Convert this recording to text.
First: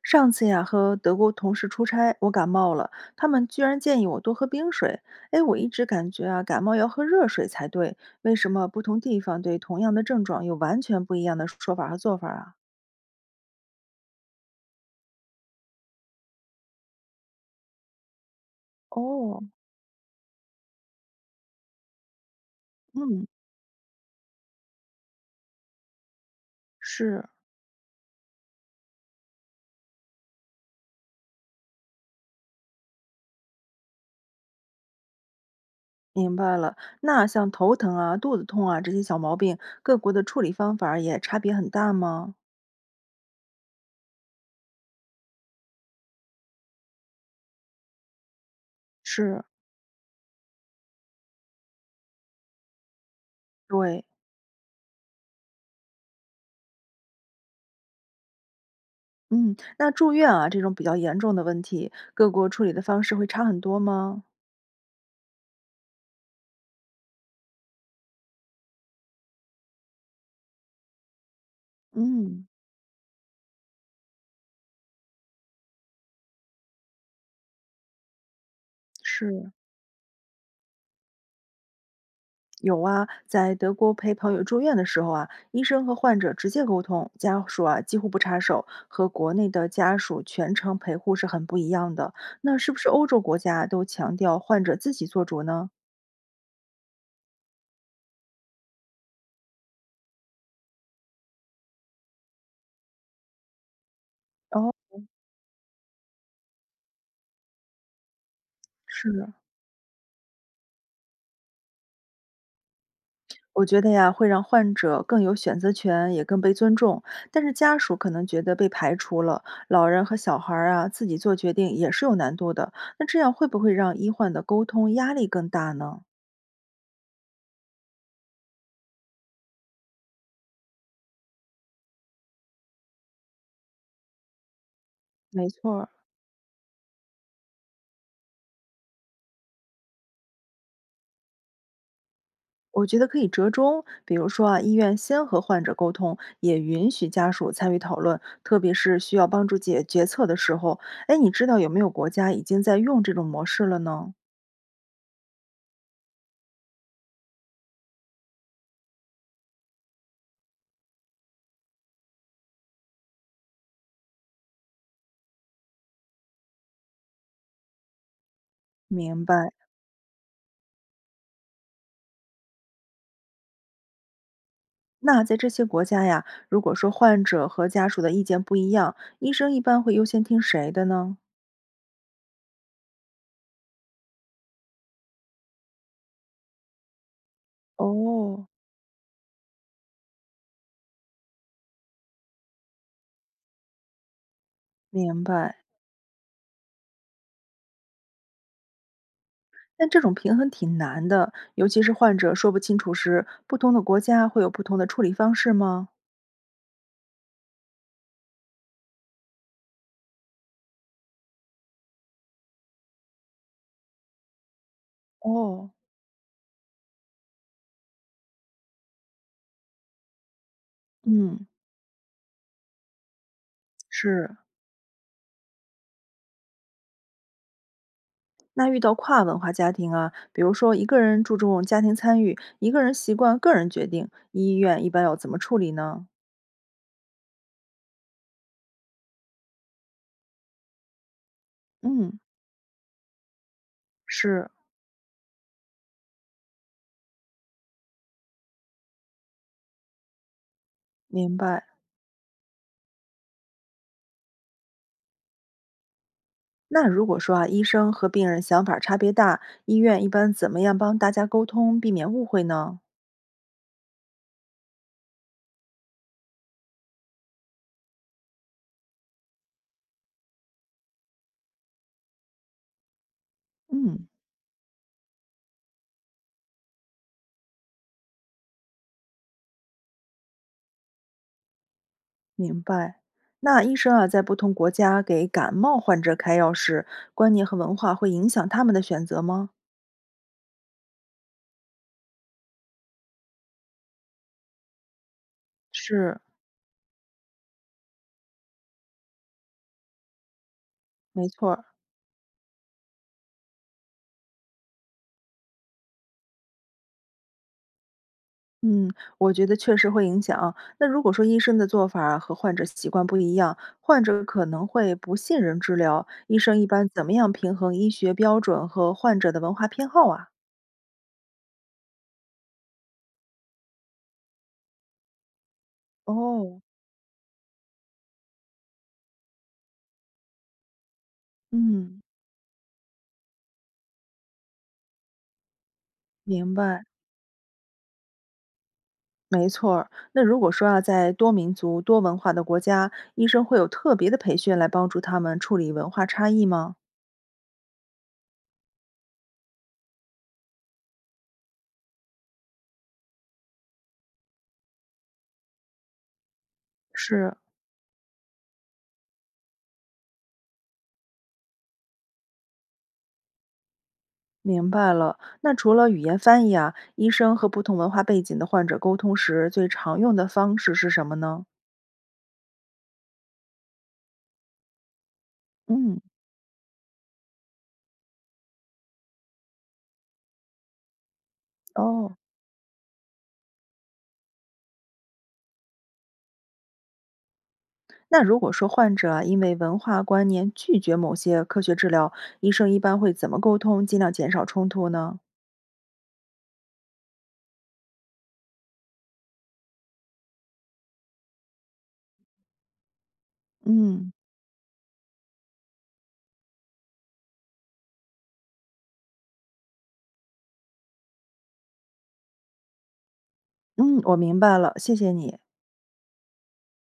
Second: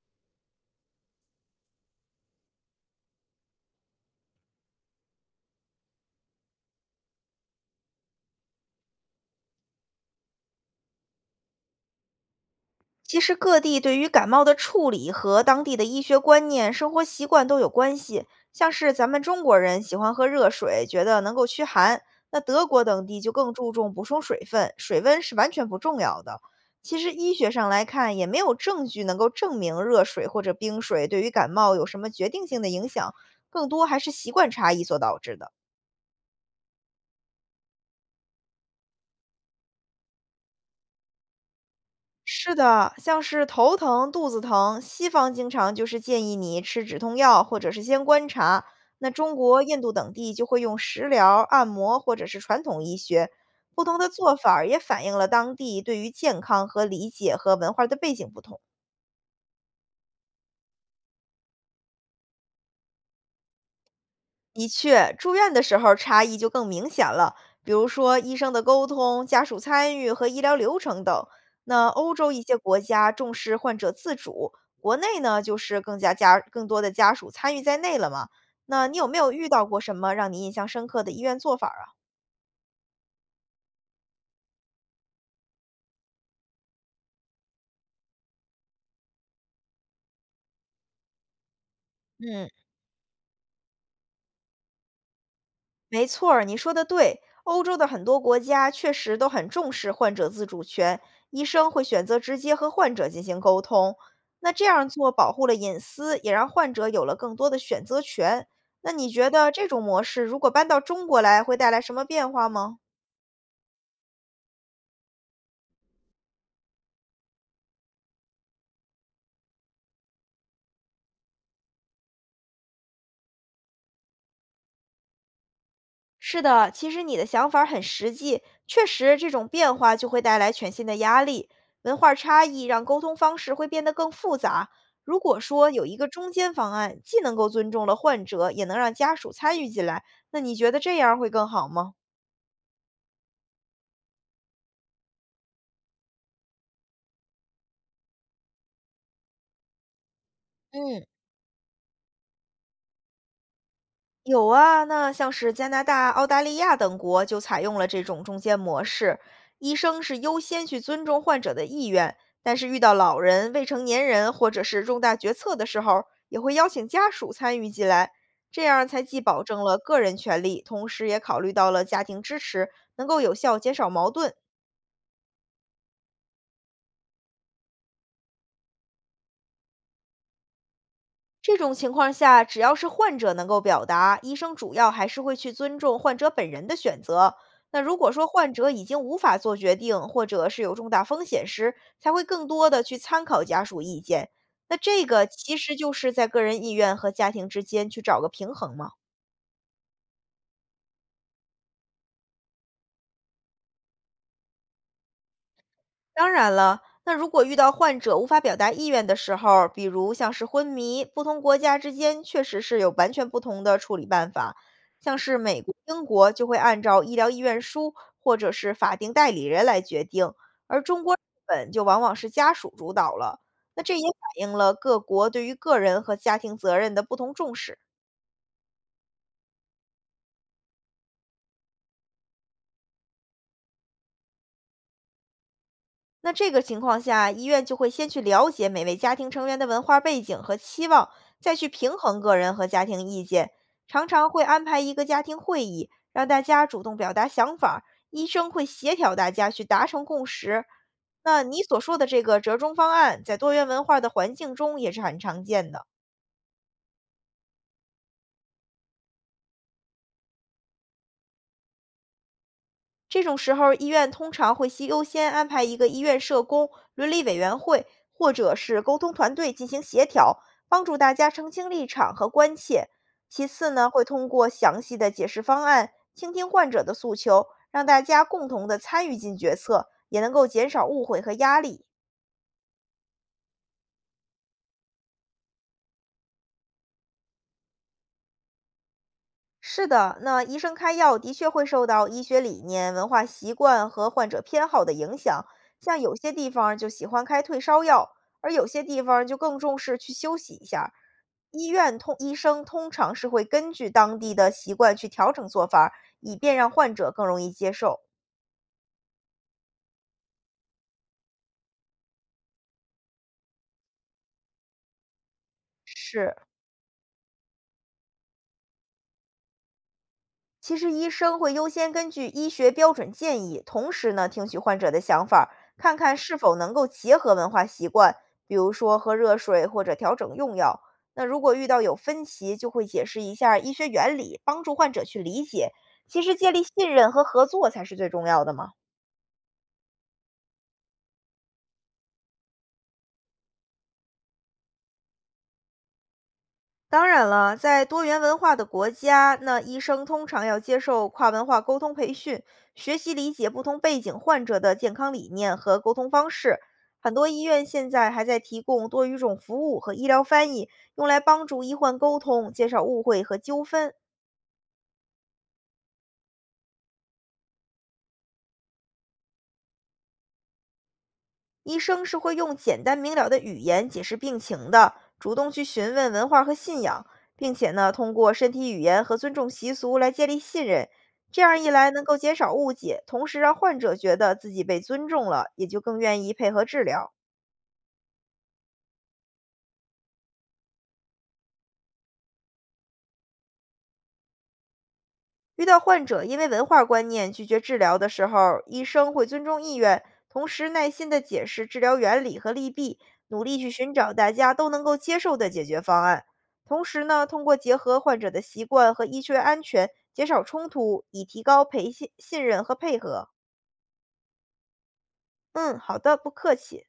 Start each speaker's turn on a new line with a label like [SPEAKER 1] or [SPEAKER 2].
[SPEAKER 1] 上次呀，和德国同事出差，我感冒了，他们居然建议我多喝冰水。哎，我一直感觉啊，感冒要喝热水才对，为什么不同地方对同样的症状有完全不一样的说法和做法啊？
[SPEAKER 2] 其实各地对于感冒的处理和当地的医学观念、生活习惯都有关系。像是咱们中
[SPEAKER 1] 哦，
[SPEAKER 2] 国人喜欢喝热水，觉得能够驱寒；那德国等地
[SPEAKER 1] 嗯，
[SPEAKER 2] 就更注重补充水分，水温是完全不重要的。其实
[SPEAKER 1] 是，
[SPEAKER 2] 医学上来看，也没有证据能够证明热水或者冰水对于感冒有什么决定性的影响，更多还是习惯差异所导致的。
[SPEAKER 1] 明白了。那像头疼啊、肚子痛啊这些小毛病，各国的处理方法儿也差别很大吗？
[SPEAKER 2] 是的，像是头疼、肚子疼，西方经常就是建议你吃止痛药，或者是先观察。那中
[SPEAKER 1] 是，
[SPEAKER 2] 国、印度等地就会用食疗、按摩或者是传统医学，不同
[SPEAKER 1] 对，
[SPEAKER 2] 的做法儿也反映了当地对于健康和理解和文化的背景不同。
[SPEAKER 1] 嗯，那住院啊这种比较严重的问题，各国处理的方式会差很多吗？
[SPEAKER 2] 的确，住院的时候差异就更明显了，比如说医生的沟通、家属参与和医疗流程等。那欧洲一
[SPEAKER 1] 嗯。
[SPEAKER 2] 些国家重视患者自主，国内呢就是更加更多的家属参与在内了嘛。那你有没有遇
[SPEAKER 1] 是。
[SPEAKER 2] 到过什么让你印象深刻的医院做法儿啊？
[SPEAKER 1] 有啊，在德国陪朋友住院的时候啊，医生和患者直接沟通，家属啊几乎不插手，和国内的家属全程陪护是很不一样的。
[SPEAKER 2] 嗯，
[SPEAKER 1] 那是不是欧洲国家都强调患者自己做主呢？
[SPEAKER 2] 没错儿，你说的对。欧洲的很多国家确实都很重视患者自主权，医生会选择直接和患者进行沟通。那这
[SPEAKER 1] 哦，
[SPEAKER 2] 样做保护了隐私，也让患者有了更多的选择权。那你觉
[SPEAKER 1] 是，
[SPEAKER 2] 得这种模式如果搬到中国来，会带来什么变化吗？
[SPEAKER 1] 我觉得呀，会让患者更有选择权，也更被尊重。但是家属可能觉得被排除了，老人和小孩儿啊自己做决定也是有难度的。那这样会不会让医患的沟通压力更大呢？
[SPEAKER 2] 是的，其实你的想法儿很实际，确实这种变化就会带来全新的压力。文化差异让沟通方式会变得更复杂。如果
[SPEAKER 1] 没
[SPEAKER 2] 说
[SPEAKER 1] 错
[SPEAKER 2] 有
[SPEAKER 1] 儿。
[SPEAKER 2] 一个中间方案，既能够尊重了患者，也能让家属参与进来，那你觉得这样儿会更好吗？
[SPEAKER 1] 我觉得可以折中，比如说啊，医院先和患者沟通，也允许家属参与讨论，特别是需要帮助解决策的时候。
[SPEAKER 2] 嗯，
[SPEAKER 1] 哎，你知道有没有国家已经在用这种模式了呢？
[SPEAKER 2] 有啊，那像是加拿大、澳大利亚等国就采用了这种中间模式，医生是优先去尊重患者的意愿，但是遇到老人、未成年人或者是重大决策的时候，也会邀请家属参与进来，这样才既
[SPEAKER 1] 明
[SPEAKER 2] 保
[SPEAKER 1] 白。
[SPEAKER 2] 证了个人权利，同时也考虑到了家庭支持，能够有效减少矛盾。
[SPEAKER 1] 那在这些国家呀，如果说患者和家属的意见不一样，医生一般会优先听谁的呢？
[SPEAKER 2] 这种情况下，只要是患者能够表达，医生主要还是会去尊重患者本人的选择。那如果说
[SPEAKER 1] 哦，
[SPEAKER 2] 患者已经无法做决定，或者是有重大风险时，才会更多的去参考家属意见。那这
[SPEAKER 1] 明
[SPEAKER 2] 个其
[SPEAKER 1] 白。
[SPEAKER 2] 实就是在个人意愿和家庭之间去找个平衡嘛。
[SPEAKER 1] 但这种平衡挺难的，尤其是患者说不清楚时，不同的国家会有不同的处理方式吗？
[SPEAKER 2] 当然了，那如果遇到患者无法表达意愿的时候，比如像是昏迷，不同国家之间确实是有完全不同的处理办法。像是美
[SPEAKER 1] 哦，
[SPEAKER 2] 国、英国就会按照医疗意愿书或者是法定代理人来决定，而中国、日
[SPEAKER 1] 嗯，
[SPEAKER 2] 本就往往是家属主导了。那这也反
[SPEAKER 1] 是。
[SPEAKER 2] 映了各国对于个人和家庭责任的不同重视。
[SPEAKER 1] 那遇到跨文化家庭啊，比如说一个人注重家庭参与，一个人习惯个人决定，医院一般要怎么处理呢？
[SPEAKER 2] 那这个情况下，医院就会先去了解每位家庭成员的文化背景和期望，再去平
[SPEAKER 1] 嗯，
[SPEAKER 2] 衡个人和家庭意见。常常会
[SPEAKER 1] 是，
[SPEAKER 2] 安排一个家庭会议，让大家主动表达想法，医生会协调大家去达成共识。
[SPEAKER 1] 明
[SPEAKER 2] 那你
[SPEAKER 1] 白。
[SPEAKER 2] 所说的这个折中方案，在多元文化的环境中也是很常见的。
[SPEAKER 1] 那如果说啊，医生和病人想法差别大，医院一般怎么样帮大家沟通，避免误会呢？
[SPEAKER 2] 这种时候，医院通常会先优先安排一个医院社工、伦理委员会或者是沟通团队进行协调，帮助大家澄清立场和关切。其次呢，会
[SPEAKER 1] 嗯，
[SPEAKER 2] 通过详细的解释方案，倾听患者的诉求，让大家共同的参与进决策，也能够减少误会和压力。
[SPEAKER 1] 明白。那医生啊，在不同国家给感冒患者开药时，观念和文化会影响他们的选择吗？
[SPEAKER 2] 是的，那医生开药的确会受到医学理念、文化习惯和患者偏好的影响。像有
[SPEAKER 1] 是，
[SPEAKER 2] 些地方就喜欢开退烧药，而有些地方就更重视去休息一下儿，
[SPEAKER 1] 没错儿。
[SPEAKER 2] 医生通常是会根据当地的习惯去调整做法儿，以便让患者更容易接受。
[SPEAKER 1] 嗯，我觉得确实会影响。那如果说医生的做法儿和患者习惯不一样，患者可能会不信任治疗。
[SPEAKER 2] 是，
[SPEAKER 1] 医生一般怎么样平衡医学标准和患者的文化偏好啊？
[SPEAKER 2] 其实医生会优先根据医学标准建议，同时呢听取患者的想法儿，看看是否
[SPEAKER 1] 哦，
[SPEAKER 2] 能够结合文化习惯，比如说喝热水或者调整用药。那如果遇到有
[SPEAKER 1] 嗯，
[SPEAKER 2] 分歧，就会解释一下儿医学原理，帮助患者去理解。其实
[SPEAKER 1] 明
[SPEAKER 2] 建立
[SPEAKER 1] 白，
[SPEAKER 2] 信任和合作才是最重要的嘛。
[SPEAKER 1] 没错儿。那如果说啊，在多民族、多文化的国家，医生会有特别的培训来帮助他们处理文化差异吗？
[SPEAKER 2] 当然了，在多元文化的国家，那医生通常要接受跨文化沟通培训，学习理解不同背景患者的健康理念和沟通方式。很多
[SPEAKER 1] 是，
[SPEAKER 2] 医院现在还在提供多语种服务和医疗翻译，用来帮助医患沟通，减少误会和纠纷。
[SPEAKER 1] 明白了。那除了语言翻译啊，医生和不同文化背景的患者沟通时，最常用的方式是什么呢？
[SPEAKER 2] 医生是会用简单明了的语言解释病情的，主动去询
[SPEAKER 1] 嗯，
[SPEAKER 2] 问文化和信仰，并且呢，通过身体语言和尊重习俗来建立信任。这样一来，能够
[SPEAKER 1] 哦，
[SPEAKER 2] 减少误解，同时让患者觉得自己被尊重了，也就更愿意配合治疗。
[SPEAKER 1] 那如果说患者啊因为文化观念拒绝某些科学治疗，医生一般会怎么沟通，尽量减少冲突呢？
[SPEAKER 2] 遇到患者因为文化观念拒绝治疗的时候，医生会尊重意愿，同时耐心地解释治疗原理和利弊，努力去寻找
[SPEAKER 1] 嗯
[SPEAKER 2] 大家都能够接受的解决方案。同时呢，通过结合患者的习惯和医学安全，减少冲突，以提高培信信任和配合。
[SPEAKER 1] 嗯，我明白了，谢谢你。
[SPEAKER 2] 嗯，好的，不客气。